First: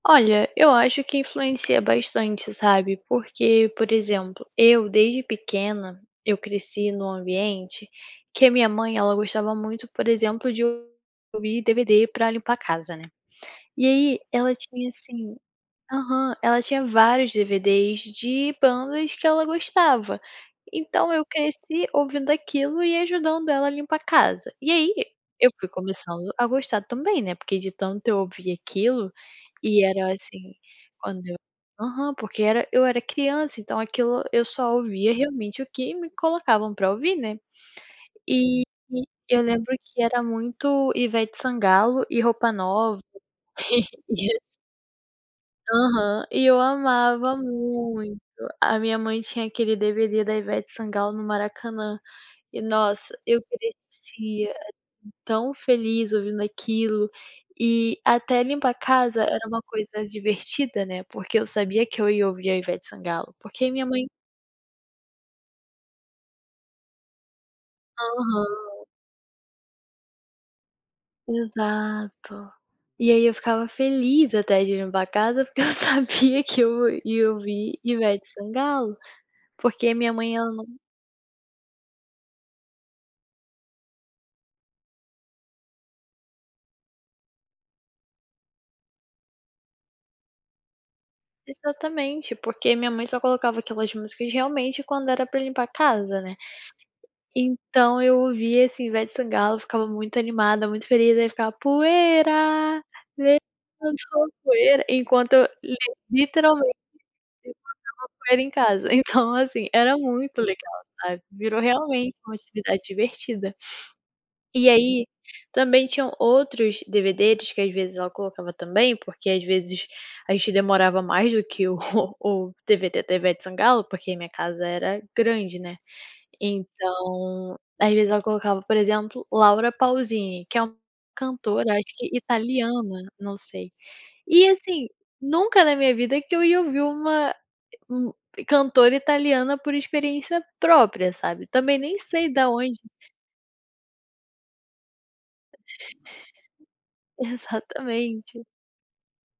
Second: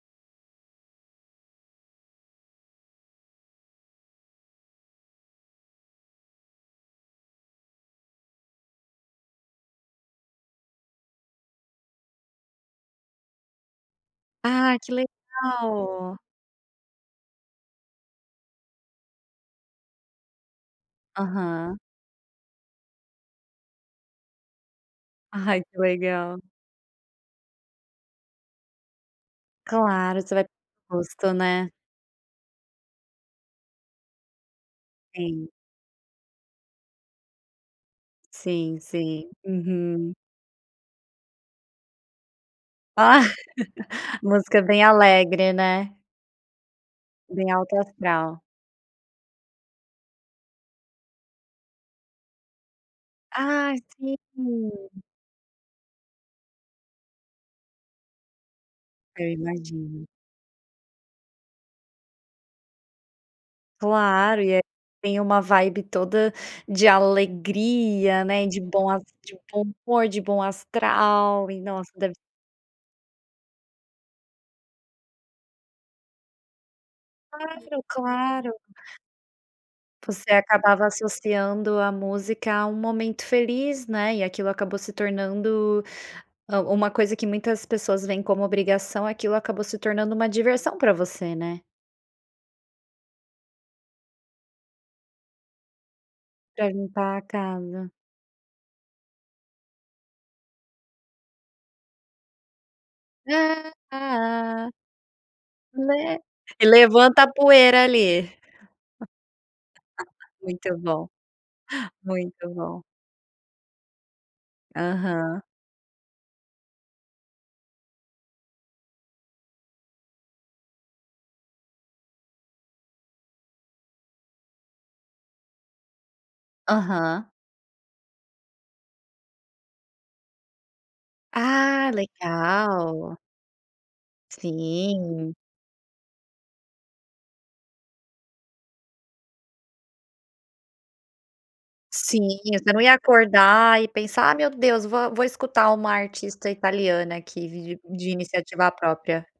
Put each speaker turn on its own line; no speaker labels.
Olha, eu acho que influencia bastante, sabe? Porque, por exemplo, eu desde pequena, eu cresci num ambiente que a minha mãe, ela gostava muito, por exemplo, de ouvir DVD pra limpar a casa, né. E aí, ela
Ah
tinha
que
assim
legal!
aham, ela tinha vários DVDs de bandas que ela gostava. Então eu
Aham.
cresci ouvindo aquilo e ajudando ela a limpar a casa. E aí, e eu
Ai
fui
que
começando
legal!
a gostar também, né, porque de tanto eu ouvir aquilo, e era
Claro, você vai
assim, quando
gosto
eu
né?
aham, porque era eu era criança então aquilo eu só ouvia
Sim.
realmente o que me colocavam pra ouvir, né. E
Sim, sim.
e eu lembro que
Uhum.
era muito Ivete Sangalo e Roupa Nova.
Ah. Música bem alegre, né?
Aham, e eu amava
Bem alto
muito.
astral.
A minha mãe tinha aquele DVD da Ivete Sangalo no Maracanã, e nossa, eu
Ah sim.
crescia tão feliz ouvindo aquilo e até limpar a casa
É, eu
era uma
imagino.
coisa divertida, né, porque eu sabia que eu ia ouvir a Ivete Sangalo. Porque a minha mãe
Claro e é tem uma vibe toda de alegria, né, e de
Aham.
bom as de bom humor, de bom astral e nossa, deve
Exato. E aí eu ficava feliz até de limpar a casa porque eu sabia que eu ia ouvir
Claro,
Ivete
claro.
Sangalo. Porque minha
Você
mãe ela não
acabava associando a música à um momento feliz, né? E aquilo acabou se tornando, hã, uma coisa que muitas pessoas veem como obrigação aquilo acabou se tornando uma diversão pra você, né?
Exatamente. Porque minha mãe só colocava aquelas músicas realmente quando era pra limpar a casa, né,
Pra limpar a casa.
então eu ouvia assim, Ivete Sangalo, eu ficava muito animada, muito feliz, aí eu ficava: "Poeira, levantou poeira" enquanto
Poe
literalmente
levanta a
levantava
poeira ali.
a poeira em casa, então assim era muito
Muito
legal,
bom,
sabe. Virou realmente uma
muito bom.
atividade divertida. E aí
Aham.
também tinham outros DVDs que às vezes ela colocava também, porque às vezes a gente demorava mais do que o o DVD da Ivete Sangalo, porque minha casa era grande, né.
Aham.
Então às vezes ela colocava, por exemplo, Laura Pausini, que é uma cantora acho
Ah,
que italiana,
legal.
não sei. E assim,
Sim.
nunca na minha vida que eu ia ouvir uma é um cantora italiana por experiência própria, sabe? Também nem
Sim,
sei da
você
onde
não ia acordar e pensar, "Ah meu Deus, vou vou escutar uma artista italiana aqui." de de de
Exatamente.
iniciativa própria.